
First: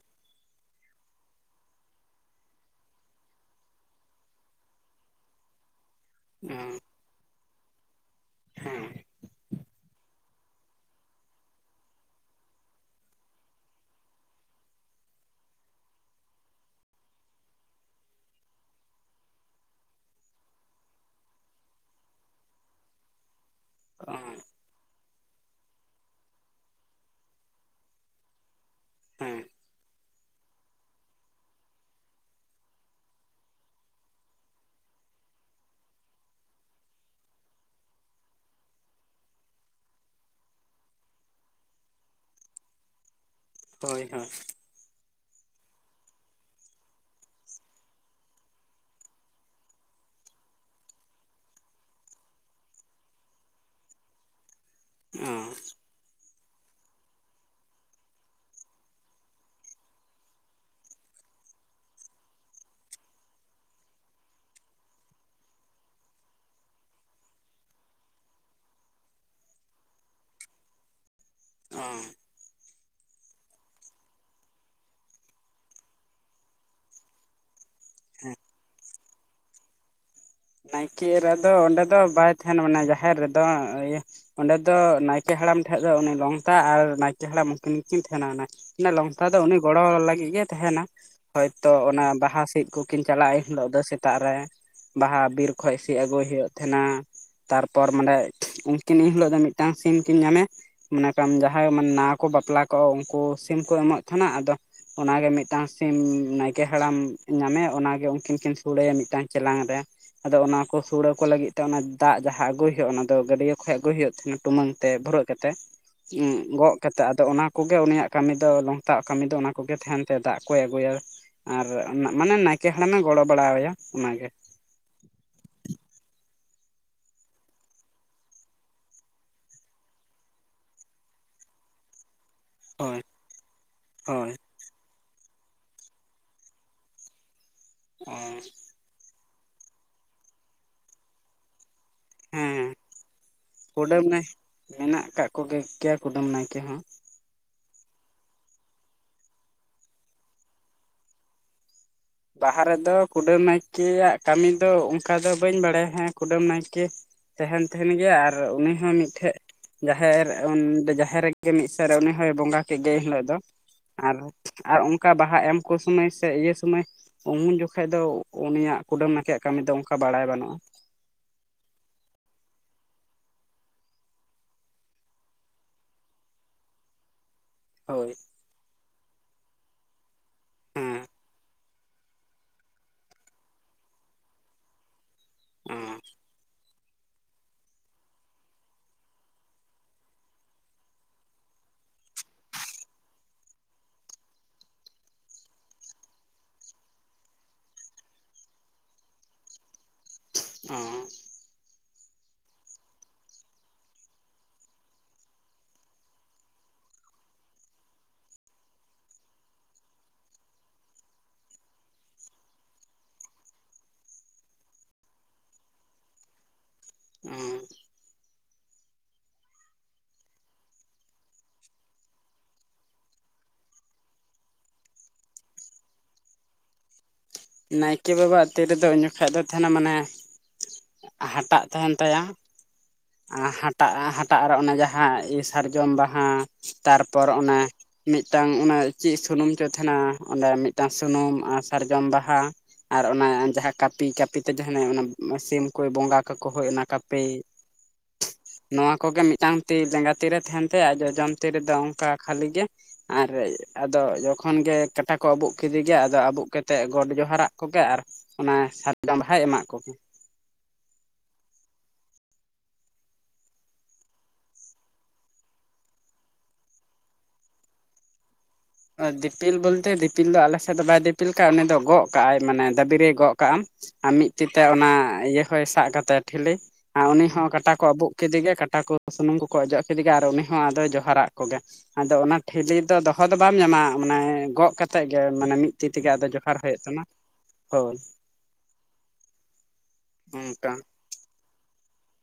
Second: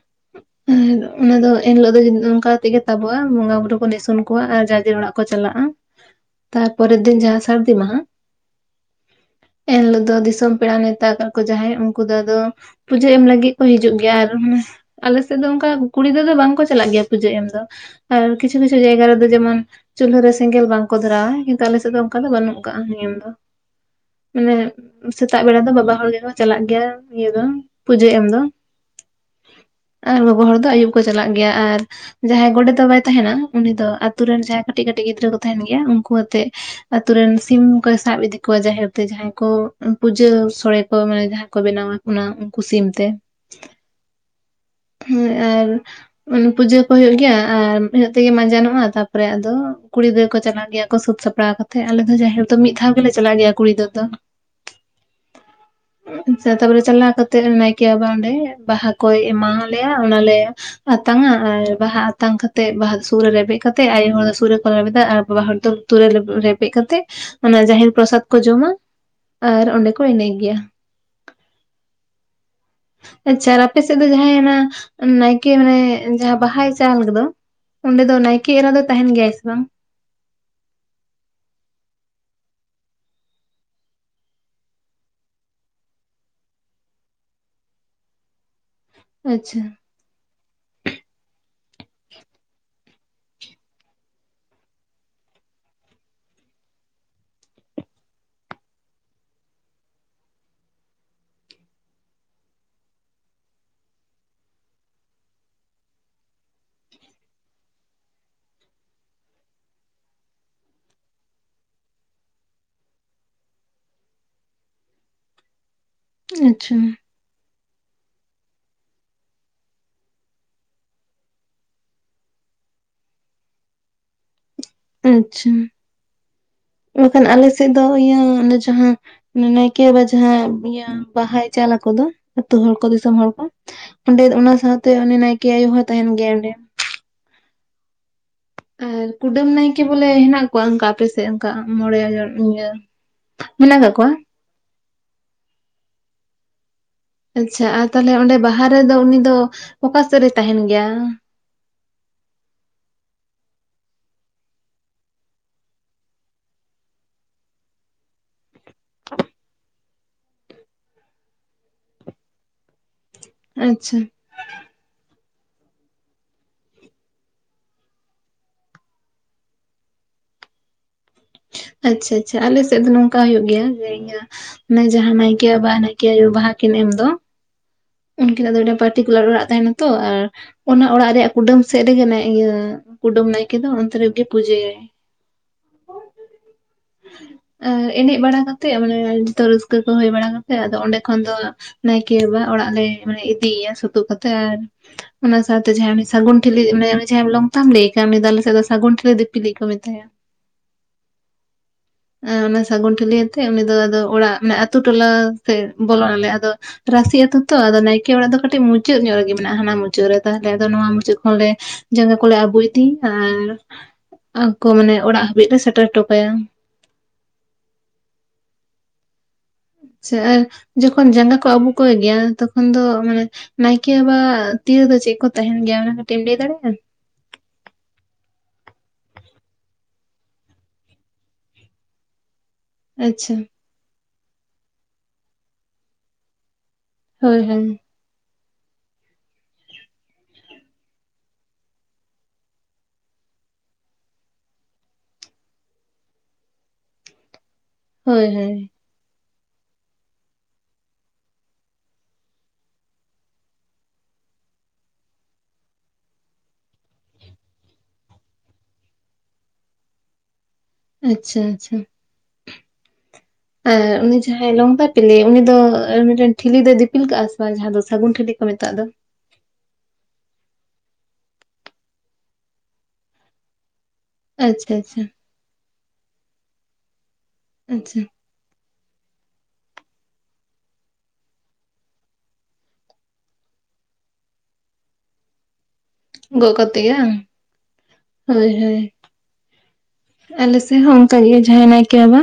ᱟᱨ ᱚᱱᱟ ᱫᱚ ᱮᱱ ᱦᱤᱞᱚᱜ ᱫᱚ ᱚᱱᱠᱟ ᱠᱟᱛᱮᱜ ᱜᱮ ᱛᱟᱵᱚᱜ-ᱟ, ᱵᱚᱸᱜᱟ ᱵᱩᱨᱩ ᱠᱚ ᱱᱤᱥᱩᱱ ᱠᱚᱣᱟ ᱟᱨ ᱡᱟᱨ ᱡᱮᱨ ᱚᱲᱟᱜ ᱠᱚ ᱪᱟᱞᱟᱜ-ᱟ᱾ [inaudible] ᱚ ᱛᱟᱨᱯᱚᱨᱮᱨ ᱫᱤᱱ ᱡᱟᱦᱟᱸ ᱥᱟᱹᱨᱫᱤ ᱢᱟᱦᱟ ᱦᱮᱸ [inaudible] ᱮᱱ ᱦᱤᱞᱳᱜ ᱫᱚ ᱫᱤᱥᱚᱢ ᱯᱮᱲᱟ ᱱᱮᱣᱛᱟ ᱟᱠᱟᱫ ᱠᱚ ᱡᱟᱦᱟᱸᱭ ᱩᱱᱠᱩ ᱫᱚ ᱟᱫᱚ ᱯᱩᱡᱟᱹ ᱮᱢ ᱞᱟᱹᱜᱤᱫ ᱠᱚ ᱦᱤᱡᱩᱜ ᱜᱮᱭᱟ ᱾ ᱟᱨ ᱟᱞᱮ ᱥᱮᱫ ᱫᱚ ᱚᱱᱠᱟ ᱠᱩᱲᱤ ᱜᱤᱫᱽᱨᱟᱹ ᱫᱚ ᱵᱟᱝᱠᱚ ᱪᱟᱞᱟᱜ ᱜᱮᱭᱟ ᱯᱩᱡᱟᱹ ᱮᱢ ᱫᱚ ᱾ ᱟᱨ ᱠᱤᱪᱷᱩ ᱠᱤᱪᱷᱩ ᱡᱟᱭᱜᱟ ᱨᱮᱫᱚ ᱡᱮᱢᱚᱱ ᱪᱩᱞᱦᱟᱹ ᱨᱮ ᱥᱮᱸᱜᱮᱞ ᱵᱟᱝᱠᱚ ᱫᱷᱚᱨᱟᱣᱟ, ᱠᱤᱱᱛᱩ ᱟᱞᱮ ᱥᱮᱫ ᱫᱚ ᱚᱱᱠᱟ ᱫᱚ ᱵᱟᱹᱱᱩᱜ ᱟᱠᱟᱜ-ᱟ ᱱᱤᱭᱚᱢ ᱫᱚ᱾ ᱚ ᱢᱟᱱᱮ ᱥᱮᱛᱟᱜ ᱵᱮᱲᱟ ᱫᱚ ᱵᱟᱵᱟ ᱦᱚᱲ ᱜᱮ ᱠᱚ ᱪᱟᱞᱟᱜ ᱜᱮᱭᱟ ᱤᱭᱟᱹ ᱫᱚ ᱯᱩᱡᱟᱹ ᱮᱢ ᱫᱚ᱾ ᱦᱮᱸ᱾ ᱟᱨ ᱜᱚᱜᱚ ᱦᱚᱲ ᱫᱚ ᱟᱹᱭᱩᱵ ᱠᱚ ᱪᱟᱞᱟᱜ ᱜᱮᱭᱟ, ᱟᱨ ᱡᱟᱦᱟᱸᱭ ᱜᱚᱰᱮᱛ ᱵᱟᱵᱟᱭ ᱛᱟᱦᱮᱸᱱᱟ ᱩᱱᱤ ᱫᱚ ᱟᱛᱩ ᱨᱮᱱ ᱡᱟᱦᱟᱸᱭ ᱠᱟᱹᱴᱤᱡ ᱠᱟᱹᱴᱤᱡ ᱜᱤᱫᱽᱨᱟᱹ ᱠᱚ ᱛᱟᱦᱮᱱ ᱜᱮᱭᱟ ᱩᱱᱠᱩ ᱟᱛᱮᱫ ᱟᱛᱩ ᱨᱮᱱ ᱥᱤᱢ ᱠᱚᱭ ᱥᱟᱵ ᱤᱫᱤ ᱠᱚᱣᱟ ᱡᱟᱦᱮᱨ ᱛᱮ, ᱡᱟᱦᱟᱸᱭ ᱠᱚ ᱯᱩᱡᱟᱹ ᱥᱚᱲᱮ ᱠᱚ ᱢᱟᱱᱮ ᱡᱟᱦᱟᱸᱭ ᱠᱚ ᱵᱮᱱᱟᱣᱟ, ᱚᱱᱟ ᱩᱱᱠᱩ ᱥᱤᱢ ᱛᱮ ᱾ ᱦᱳᱭ ᱦᱳᱭ᱾ ᱦᱳᱭ ᱟᱨ ᱯᱩᱡᱟᱹ ᱠᱚ ᱦᱩᱭᱳᱜ ᱜᱮᱭᱟ ᱟᱨ ᱤᱱᱟᱹᱜ ᱛᱮᱜᱮ ᱢᱟᱸᱡᱟᱱᱚᱜ-ᱟ ᱛᱟᱯᱚᱨᱮ ᱟᱫᱚ ᱠᱩᱲᱤ ᱜᱤᱫᱽᱨᱟᱹ ᱠᱚ ᱪᱟᱞᱟᱜ ᱜᱮᱭᱟ ᱠᱚ ᱥᱟᱹᱛ ᱥᱟᱯᱷᱟᱲᱟᱣ ᱠᱟᱛᱮ, ᱟᱞᱮ ᱫᱚ ᱡᱟᱦᱮᱨ ᱫᱚ ᱢᱤᱫ ᱫᱷᱟᱣ ᱜᱮᱞᱮ ᱪᱟᱞᱟᱜ ᱜᱮᱭᱟ ᱠᱩᱲᱤ ᱜᱤᱫᱽᱨᱟᱹ ᱫᱚ᱾ ᱚ ᱟᱪᱪᱷᱟ, ᱛᱟᱯᱚᱨᱮ ᱪᱟᱞᱟᱣ ᱠᱟᱛᱮᱜ ᱱᱟᱭᱠᱮ ᱵᱟᱵᱟ ᱚᱸᱰᱮ ᱵᱟᱦᱟ ᱠᱚᱭ ᱮᱢᱟᱣ ᱞᱮᱣᱟ ᱚᱱᱟᱞᱮ ᱟᱛᱟᱝᱟ ᱟᱨ ᱵᱟᱦᱟ ᱟᱛᱟᱝ ᱠᱟᱛᱮᱫ ᱵᱟᱦᱟ ᱥᱩᱨ ᱨᱮᱵᱮᱫ ᱠᱟᱛᱮᱫ ᱟᱭᱳ ᱦᱚᱲ ᱫᱚ ᱥᱩᱫᱽ ᱨᱮᱠᱚ ᱞᱮᱵᱮᱫᱟ ᱟᱨ ᱵᱟᱵᱟ ᱦᱚᱲ ᱫᱚ ᱞᱩᱛᱩᱨ ᱨᱮ ᱨᱮᱯᱮᱫ ᱠᱟᱛᱮᱫ ᱚᱱᱟ ᱡᱟᱦᱮᱨ ᱯᱨᱚᱥᱟᱫ ᱠᱚ ᱡᱚᱢᱟ᱾ ᱟᱨ ᱚᱸᱰᱮ ᱠᱚ ᱮᱱᱮᱡ ᱜᱮᱭᱟ᱾ ᱚᱻ ᱟᱪᱪᱷᱟ ᱟᱨ ᱟᱯᱮ ᱥᱮᱫ ᱫᱚ ᱡᱟᱦᱟᱸᱭ ᱚᱱᱟ ᱱᱟᱭᱠᱮ ᱢᱟᱱᱮ ᱡᱟᱦᱟᱸ ᱵᱟᱦᱟᱭ ᱪᱟᱞ ᱠᱮᱫᱟ ᱚᱸᱰᱮ ᱫᱚ ᱱᱟᱭᱠᱮ ᱮᱨᱟ ᱫᱚ ᱛᱟᱦᱮᱱ ᱜᱮᱭᱭᱟ ᱥᱮ ᱵᱟᱝ? ᱱᱟᱭᱠᱮ ᱮᱨᱟ ᱫᱚ ᱚᱸᱰᱮ ᱫᱚ ᱵᱟᱭ ᱛᱟᱦᱮᱱᱟ ᱢᱟᱱᱮ ᱡᱟᱦᱮᱨ ᱨᱮᱫᱚ ᱤᱭᱟᱹ ᱚᱸᱰᱮ ᱫᱚ ᱱᱟᱭᱠᱮ ᱦᱟᱲᱟᱢ ᱴᱷᱮᱡ ᱫᱚ ᱩᱱᱤ ᱞᱚᱝᱛᱟ ᱟᱨ ᱱᱟᱭᱠᱮ ᱦᱟᱲᱟᱢ ᱩᱱᱠᱤᱱ ᱜᱮᱠᱤᱱ ᱛᱟᱦᱮᱸᱱᱱᱟ᱾ ᱞᱚᱝᱛᱟ ᱫᱚ ᱩᱱᱤ ᱟᱪᱪᱷᱟ ᱜᱚᱲᱚ ᱞᱟᱹᱜᱤᱫ ᱜᱮᱭ ᱛᱟᱦᱮᱱᱟ᱾ ᱦᱳᱭᱛᱚ ᱚᱱᱟ ᱵᱟᱦᱟ ᱥᱤᱫᱽ ᱠᱚᱠᱤᱱ ᱪᱟᱞᱟᱜ-ᱟ ᱮᱱ ᱦᱤᱞᱳᱜ ᱫᱚ ᱥᱮᱛᱟᱜ ᱨᱮ᱾ ᱵᱟᱦᱟ ᱵᱤᱨ ᱠᱷᱚᱡ ᱥᱤᱫᱽ ᱟᱹᱜᱩᱭ ᱦᱩᱭᱩᱜ ᱛᱟᱦᱮᱱᱟ᱾ ᱛᱟᱨᱯᱚᱨ ᱢᱟᱱᱮ ᱩᱱᱠᱤᱱ ᱮᱱᱦᱤᱞᱳ ᱫᱚ ᱢᱤᱫᱴᱟᱝ ᱥᱤᱢ ᱠᱤᱱ ᱧᱟᱢᱮ ᱢᱚᱱᱮ ᱠᱟᱜᱟᱢ ᱡᱟᱦᱟᱸᱭ ᱢᱟᱱᱮ ᱱᱟᱣᱟ ᱠᱚ ᱵᱟᱯᱞᱟ ᱠᱚᱜ-ᱟ ᱩᱱᱠᱩ ᱥᱤᱢ ᱠᱚ ᱮᱢᱚᱜ ᱛᱟᱦᱮᱱᱟ, ᱟᱫᱚ ᱚᱱᱟᱜ ᱜᱮ ᱢᱤᱫᱴᱟᱝ ᱥᱤᱢ ᱱᱟᱭᱠᱮ ᱦᱟᱲᱟᱢ ᱧᱟᱢᱮᱭᱟ ᱚᱱᱟᱜᱮ ᱩᱱᱠᱤᱱ ᱠᱤᱱ ᱥᱳᱲᱮᱭᱟ ᱢᱤᱫᱴᱟᱝ ᱪᱮᱞᱟᱝ ᱨᱮ᱾ ᱟᱫᱚ ᱚᱱᱟ ᱠᱚ ᱥᱳᱲᱮ ᱠᱚ ᱞᱟᱜᱤᱫ ᱛᱮ ᱚᱱᱟ ᱫᱟᱜ ᱡᱟᱦᱟ ᱟᱜᱩᱭ ᱦᱩᱭᱩᱜ-ᱟ ᱚᱱᱟ ᱫᱚ ᱜᱟᱹᱰᱭᱟᱹ ᱠᱷᱚᱡ ᱟᱹᱜᱩᱭ ᱦᱩᱭᱩᱜ ᱛᱟᱦᱮᱸᱱᱟ ᱴᱩᱢᱟᱹᱝ ᱛᱮ ᱵᱷᱩᱨᱟᱹ ᱠᱟᱛᱮ ᱜᱚᱜ ᱟᱪᱪᱷᱟ ᱠᱟᱛᱮᱫ ᱾ ᱟᱫᱚ ᱚᱱᱟ ᱠᱚᱜᱮ ᱩᱱᱤᱭᱟᱜ ᱠᱟᱹᱢᱤ ᱫᱚ ᱞᱚᱝᱛᱟᱣᱟ ᱠᱟᱹᱢᱤ ᱫᱚ ᱚᱱᱟ ᱠᱚᱜᱮ ᱛᱟᱦᱮᱱ ᱛᱮ ᱫᱟᱜ ᱠᱚᱭ ᱟᱹᱜᱩᱭᱟ ᱾ ᱟᱨ ᱢᱟᱱᱮ ᱱᱟᱭᱠᱮ ᱦᱟᱲᱟᱢ ᱮ ᱜᱚᱲᱚ ᱵᱟᱲᱟᱭᱟ ᱚᱱᱟᱜᱮ᱾ ᱟᱪᱪᱷᱟ ᱢᱮᱱᱠᱷᱟᱱ ᱟᱞᱮ ᱥᱮᱫ ᱫᱚ ᱤᱭᱟᱹ ᱡᱟᱦᱟᱸ ᱱᱟᱭᱠᱮ ᱵᱟᱵᱟ ᱡᱟᱦᱟᱸ ᱤᱭᱟᱹ ᱵᱟᱦᱟᱭ ᱪᱟᱞ ᱟᱡᱚ ᱫᱚ ᱟᱹᱛᱳ ᱦᱚᱲ ᱠᱚ ᱦᱳᱭ ᱫᱤᱥᱚᱢ ᱦᱚᱲ ᱠᱚ ᱚᱸᱰᱮ ᱦᱳᱭ ᱚᱱᱟ ᱥᱟᱶᱛᱮ ᱩᱱᱤ ᱱᱟᱭᱠᱮ ᱟᱭᱳ ᱦᱚᱭ ᱛᱟᱦᱮᱱ ᱜᱮᱭᱟ ᱚᱸᱰᱮ᱾ [unintelligible] ᱟᱨ ᱠᱩᱰᱟᱹᱢ ᱱᱟᱭᱠᱮ ᱵᱚᱞᱮ ᱦᱮᱱᱟᱜ ᱠᱚᱣᱟ ᱚᱱᱠᱟ ᱟᱯᱮ ᱥᱮᱫ ᱚᱱᱠᱟ ᱢᱚᱬᱮ ᱤᱭᱟᱹ ᱦᱮᱸ ᱢᱮᱱᱟᱜ ᱠᱟᱜ ᱠᱩᱰᱟᱹᱢ ᱠᱚᱣᱟ? ᱱᱟᱭ ᱢᱮᱱᱟᱜ ᱟᱠᱟᱜ ᱠᱚᱜᱮ ᱜᱮᱭᱟ ᱠᱩᱰᱟᱹᱢ ᱱᱟᱭᱠᱮ ᱦᱚᱸ᱾ ᱟᱪᱪᱷᱟ ᱟᱨ ᱛᱟᱦᱚᱞᱮ ᱚᱸᱰᱮ ᱵᱟᱦᱟ ᱨᱮᱫᱚ ᱩᱱᱤ ᱫᱚ ᱚᱠᱟ ᱥᱮᱫ ᱨᱮᱭ ᱛᱟᱦᱮᱱ ᱜᱮᱭᱟ? ᱵᱟᱦᱟ ᱨᱮᱫᱚ ᱠᱩᱰᱟᱹᱢ ᱱᱟᱭᱠᱮᱭᱟᱜ ᱠᱟᱹᱢᱤ ᱫᱚ ᱚᱱᱠᱟ ᱫᱚ ᱵᱟᱹᱧ ᱵᱟᱲᱟᱭᱟ ᱦᱮᱸ ᱠᱩᱰᱟᱹᱢ ᱱᱟᱭᱠᱮ ᱛᱟᱦᱮᱱ ᱛᱟᱦᱮᱸ ᱜᱮᱭᱟ ᱟᱨ ᱩᱱᱤ ᱦᱚᱸ ᱢᱤᱫᱴᱷᱮᱡ ᱡᱟᱦᱮᱨ ᱚᱸᱰᱮ ᱡᱟᱦᱮᱨ ᱨᱮᱜᱮ ᱢᱤᱫ ᱥᱮᱫᱽ ᱨᱮ ᱩᱱᱤ ᱦᱚᱭ ᱵᱚᱸᱜᱟ ᱠᱮᱫ ᱜᱮ ᱮᱱᱦᱤᱞᱳᱜ ᱫᱚ᱾ ᱟᱪᱪᱷᱟ ᱟᱨ ᱟᱨ ᱚᱱᱠᱟ ᱵᱟᱦᱟ ᱮᱢ ᱠᱚ ᱥᱚᱢᱚᱭ ᱥᱮ ᱤᱭᱟᱹ ᱥᱚᱢᱚᱭ ᱩᱱ ᱡᱚᱠᱷᱟᱡ ᱫᱚ ᱩᱱᱤᱭᱟᱜ ᱠᱩᱰᱟᱹᱢ ᱱᱟᱠᱮᱭᱟᱜ ᱠᱟᱹᱢᱤ ᱫᱚ ᱚᱱᱠᱟ ᱵᱟᱲᱟᱭ ᱵᱟᱹᱱᱩᱜ-ᱟ᱾ ᱟᱪᱪᱷᱟ ᱟᱪᱪᱷᱟ ᱟᱞᱮ ᱥᱮᱫ ᱫᱚ ᱱᱚᱝᱠᱟ ᱦᱩᱭᱩᱜ ᱜᱮᱭᱟ ᱡᱮ ᱤᱭᱟᱹ ᱚᱱᱟ ᱡᱟᱦᱟᱸ ᱱᱟᱭᱠᱮ ᱵᱟᱵᱟ ᱱᱟᱭᱠᱮ ᱟᱭᱳ ᱵᱟᱦᱟ ᱠᱤᱱ ᱮᱢ ᱫᱚ ᱦᱳᱭ, ᱯᱟᱨᱴᱤᱠᱩᱞᱟᱨ ᱚᱲᱟᱜ ᱛᱟᱦᱮᱱᱟ ᱛᱚ ᱟᱨ ᱚᱱᱟ ᱦᱮᱸ ᱚᱲᱟᱜ ᱨᱮᱭᱟᱜ ᱠᱩᱰᱟᱹᱢ, ᱥᱮᱫ ᱨᱮᱜᱮ ᱱᱮ ᱤᱭᱟᱹ ᱠᱩᱰᱟᱹᱢ ᱱᱟᱭᱠᱮ ᱫᱚ ᱚᱱᱛᱮ ᱨᱮᱜᱮ ᱯᱩᱡᱟᱹᱭᱟᱭ, ᱚᱻ, ᱮᱱᱮᱡ ᱵᱟᱲᱟ ᱠᱟᱛᱮᱫ ᱢᱟᱱᱮ ᱡᱚᱛᱚ ᱨᱟᱹᱥᱠᱟᱹ ᱠᱚ ᱦᱳᱭ ᱵᱟᱲᱟ ᱠᱟᱛᱮᱜ ᱟᱫᱚ ᱚᱸᱰᱮ ᱠᱷᱚᱱ ᱫᱚ ᱱᱟᱭᱠᱮ ᱵᱟᱵᱟ ᱚᱲᱟᱜ ᱞᱮ ᱤᱫᱤᱭᱮᱭᱟ ᱥᱳᱛᱳᱜ ᱠᱟᱛᱮ ᱟᱨ ᱚᱱᱟ ᱥᱟᱣᱛᱮ ᱡᱟᱦᱟᱸᱭ ᱩᱱᱤ ᱥᱟᱹᱜᱩᱱ ᱴᱷᱤᱞᱤ ᱮᱢ ᱩᱱᱤ ᱡᱟᱦᱟᱸ ᱞᱚᱝᱛᱟᱢ ᱞᱟᱹᱭ ᱠᱟᱱ ᱩᱱᱤ ᱫᱚ ᱟᱞᱮ ᱥᱮᱫ ᱫᱚ ᱥᱟᱹᱜᱩᱱ ᱴᱷᱤᱞᱤ ᱫᱤᱯᱤᱞᱤᱡ ᱠᱚ ᱢᱮᱛᱟᱭᱟ [unintelligible] ᱚᱻᱚ [unintelligible] ᱚᱱᱟ ᱥᱟᱹᱜᱩᱱ ᱴᱷᱟᱹᱞᱤ ᱟᱛᱮᱜ ᱩᱱᱤ ᱫᱚ ᱟᱫᱚ ᱚᱲᱟᱜ ᱟᱛᱩ ᱴᱚᱞᱟ ᱥᱮᱫ ᱵᱚᱞᱚᱜ ᱟᱞᱮ ᱟᱫᱚ ᱨᱟ. ᱥᱤ ᱟ ᱛᱚ ᱟᱫᱚ ᱱᱟᱭᱠᱮ ᱚᱲᱟᱜ ᱫᱚ ᱠᱟᱹᱴᱤᱡ ᱢᱩᱪᱟᱹᱫ ᱧᱚᱜ ᱨᱮᱜᱮ ᱢᱮᱱᱟᱜᱼᱟ ᱦᱟᱱᱟ ᱢᱩᱪᱟᱹᱫ ᱨᱮ, ᱛᱟᱦᱚᱞᱮ ᱟᱫᱚ ᱱᱚᱣᱟ ᱢᱩᱪᱟᱹᱫ ᱠᱷᱚᱱ ᱞᱮ ᱡᱟᱸᱜᱟ ᱠᱚᱞᱮ ᱟᱵᱩᱜ ᱤᱫᱤ ᱟᱨ ᱟᱠᱚ ᱢᱟᱱᱮ ᱚᱲᱟᱜ ᱦᱟᱹᱵᱤᱡ ᱞᱮ ᱥᱮᱴᱮᱨ ᱦᱚᱴᱚ ᱠᱟᱭᱟ ᱚᱻ ᱪᱷᱟ ᱡᱚᱠᱷᱚᱱ ᱡᱟᱸᱜᱟ ᱠᱚ ᱟᱹᱵᱩᱜ ᱠᱚ ᱜᱮᱭᱟ ᱛᱚᱠᱷᱚᱱ ᱫᱚ ᱢᱟᱱᱮ ᱱᱟᱭᱠᱮ ᱵᱟᱵᱟ-ᱟᱜ ᱛᱤ ᱨᱮᱫᱚ ᱪᱮᱫ ᱠᱚ ᱛᱟᱦᱮᱱ ᱜᱮᱭᱟ ᱚᱱᱟ ᱠᱟᱹᱴᱤᱡ ᱮᱢ ᱞᱟᱹᱭ ᱫᱟᱲᱮᱭᱟᱜᱼᱟ? ᱱᱟᱭᱠᱮ ᱵᱟᱵᱟ-ᱟᱜ ᱛᱤ ᱨᱮᱫᱚ ᱩᱱ ᱡᱚᱠᱷᱟᱡ ᱫᱚ ᱛᱟᱦᱮᱱᱟ ᱢᱟᱱᱮ ᱦᱟᱴᱟᱜ ᱛᱟᱦᱮᱱ ᱛᱟᱭᱟ, ᱟᱪᱪᱷᱟ ᱦᱟᱴᱟᱜ ᱦᱟᱴᱟᱜ ᱨᱮ ᱚᱱᱟ ᱡᱟᱦᱟᱸ ᱥᱟᱨᱡᱚᱢ ᱵᱟᱦᱟ, ᱛᱟᱨᱯᱚᱨ ᱦᱳᱭ ᱚᱱᱮ ᱦᱳᱭ ᱢᱤᱫᱴᱟᱝ ᱚᱱᱮ ᱪᱮᱫ ᱥᱩᱱᱩᱢ ᱪᱚᱭ ᱛᱟᱦᱮᱱᱟ ᱚᱸᱰᱮ ᱢᱤᱫᱴᱟᱝ ᱥᱩᱱᱩᱢ ᱥᱟᱨᱡᱚᱢ ᱵᱟᱦᱟ ᱟᱨ ᱚᱱᱟ ᱡᱟᱦᱟᱸ ᱠᱟᱹᱯᱤ ᱠᱟᱹᱯᱤ ᱛᱮ ᱡᱟᱦᱟᱸᱱᱟᱜ ᱚᱱᱮ ᱥᱤᱢ ᱠᱚᱭ ᱵᱚᱸᱜᱟ ᱠᱟᱠᱚ ᱦᱳᱭ ᱚᱱᱟ ᱠᱟᱹᱯᱤ ᱦᱳᱭ ᱦᱳᱭ, ᱱᱚᱣᱟ ᱠᱚᱜᱮ ᱢᱤᱫᱴᱟᱝ ᱛᱤ ᱞᱮᱸᱜᱟ ᱛᱤ ᱨᱮ ᱛᱟᱦᱮᱱ ᱛᱟᱭᱟ ᱡᱚᱡᱚᱢ ᱛᱤ ᱨᱮ ᱫᱚ ᱚᱱᱠᱟ ᱠᱷᱟᱹᱞᱤ ᱜᱮ, ᱟᱨ ᱟᱫᱚ ᱡᱚᱠᱷᱚᱱ ᱜᱮ ᱠᱟᱴᱟ ᱠᱚ ᱟᱵᱩᱜ ᱠᱮᱫᱮ ᱜᱮᱭᱟ ᱟᱫᱚ ᱟᱵᱩᱜ ᱠᱟᱛᱮᱫ ᱜᱚᱰ ᱡᱚᱦᱟᱨᱟᱜ ᱠᱚᱜᱮ ᱟᱨ ᱚᱱᱮ ᱥᱟᱨᱡᱚᱢ ᱵᱟᱦᱟᱭ ᱮᱢᱟᱜ ᱠᱚᱜᱮ ᱟᱪᱪᱷᱟ ᱟᱪᱪᱷᱟ, ᱟᱨ ᱩᱱᱤ ᱡᱟᱦᱟᱸᱭ ᱞᱚᱝᱯᱟᱛᱤᱞᱤ ᱩᱱᱤ ᱫᱚ ᱢᱤᱫᱴᱮᱱ ᱴᱷᱤᱞᱤ ᱫᱚᱭ ᱫᱤᱯᱤᱞ ᱠᱟᱜᱼᱟ ᱥᱮ ᱵᱟᱝ ᱡᱟᱦᱟᱸ ᱫᱚ ᱥᱟᱹᱜᱩᱱ ᱴᱷᱤᱞᱤ ᱠᱚ ᱢᱮᱛᱟᱜ ᱫᱚ, ᱫᱤᱯᱤᱞ ᱵᱚᱞᱛᱮ ᱫᱤᱯᱤᱞ ᱫᱚ ᱟᱞᱮᱥᱮᱫ ᱫᱚ ᱵᱟᱭ ᱫᱤᱯᱤᱞ ᱠᱟᱜᱼᱟ ᱩᱱᱤ ᱫᱚ ᱜᱚᱜ ᱠᱟᱜᱼᱟᱭ ᱢᱟᱱᱮ ᱫᱟᱹᱵᱤᱨᱮ ᱜᱚᱜ ᱠᱟᱜᱼ ᱟ ᱾ ᱟᱨ ᱢᱤᱫ ᱛᱤᱛᱮ ᱟᱪᱪᱷᱟ ᱚᱱᱟ ᱟᱪᱪᱷᱟ ᱤᱭᱟᱹ ᱦᱚᱭ ᱥᱟᱵ ᱠᱟᱛᱟᱭᱟ ᱴᱷᱤᱞᱤ ᱟᱨ ᱩᱱᱤ ᱦᱚᱸ ᱠᱟᱴᱟ ᱠᱚ ᱟᱪᱪᱷᱟ ᱟᱵᱩᱜ ᱠᱤᱫᱮ ᱜᱮ ᱠᱟᱴᱟ ᱠᱚ ᱥᱩᱱᱩᱢ ᱠᱚᱠᱚ ᱚᱡᱚᱜ ᱠᱤᱫᱮ ᱟᱨ ᱩᱱᱤ ᱦᱚᱸ ᱟᱫᱚᱭ ᱡᱚᱦᱟᱨᱟᱜ ᱠᱚᱜᱮ, ᱟᱫᱚ ᱚᱱᱟ ᱴᱷᱤᱞᱤ ᱫᱚ ᱫᱚᱦᱚ ᱫᱚ ᱵᱟᱢ ᱧᱟᱢᱟ ᱢᱟᱱᱮ ᱜᱚᱜ ᱠᱟᱛᱮ ᱜᱮ ᱢᱟᱱᱮ ᱢᱤᱫ ᱛᱤ ᱛᱮᱜᱮ ᱟᱫᱚ ᱡᱚᱦᱟᱨ ᱜᱚᱜ ᱦᱳᱭᱳᱜ ᱠᱟᱛᱮ ᱜᱮ ᱛᱟᱢᱟ ᱵᱟᱝ ᱦᱳ ᱦᱳᱭ ᱦᱳᱭ ᱟᱞᱮ ᱥᱮ ᱦᱚᱸ ᱚᱝᱠᱟ ᱜᱮ ᱡᱟᱸᱦᱟᱭ ᱱᱟᱭᱠᱮ ᱵᱟᱵᱟ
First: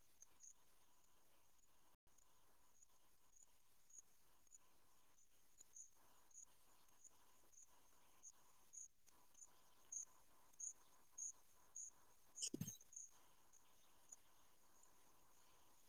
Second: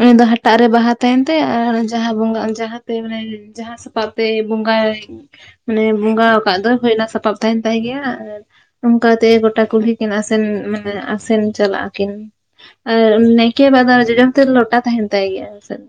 ᱩᱱᱤ ᱫᱚ ᱦᱟᱴᱟᱜ ᱨᱮ ᱵᱟᱦᱟ ᱛᱟᱦᱮᱱ ᱛᱟᱭᱟ ᱟᱨ ᱡᱟᱦᱟᱸ ᱵᱚᱸᱜᱟ ᱡᱟᱦᱟᱸᱛᱮ ᱢᱟᱱᱮ ᱡᱟᱦᱟᱸ ᱥᱟᱯᱟᱵᱛᱮ ᱵᱚᱸᱜᱟᱭ ᱢᱟᱱᱮ ᱵᱚᱸᱜᱟ ᱟᱠᱟᱫ ᱫᱚ ᱦᱳᱭ ᱚᱱᱟ ᱥᱟᱯᱟᱵ ᱛᱟᱦᱮᱱ ᱛᱟᱭ ᱜᱮᱭᱟ ᱚᱱᱠᱟ ᱛᱮ ᱜᱚᱴᱟ ᱠᱩᱞᱦᱤ ᱠᱤᱱ ᱟᱥᱮᱱ ᱢᱟᱱᱮ ᱟᱥᱮᱱ ᱪᱟᱞᱟᱜᱼᱟ ᱠᱤᱱ ᱱᱟᱭᱠᱮ ᱵᱟᱵᱟ-ᱟᱜ ᱫᱚ ᱡᱚᱡᱚ ᱛᱤ ᱨᱮ ᱞᱚᱴᱟ ᱛᱟᱦᱮᱱ ᱛᱟᱭ ᱜᱮᱭᱟ ᱟᱞᱮ ᱥᱮᱫ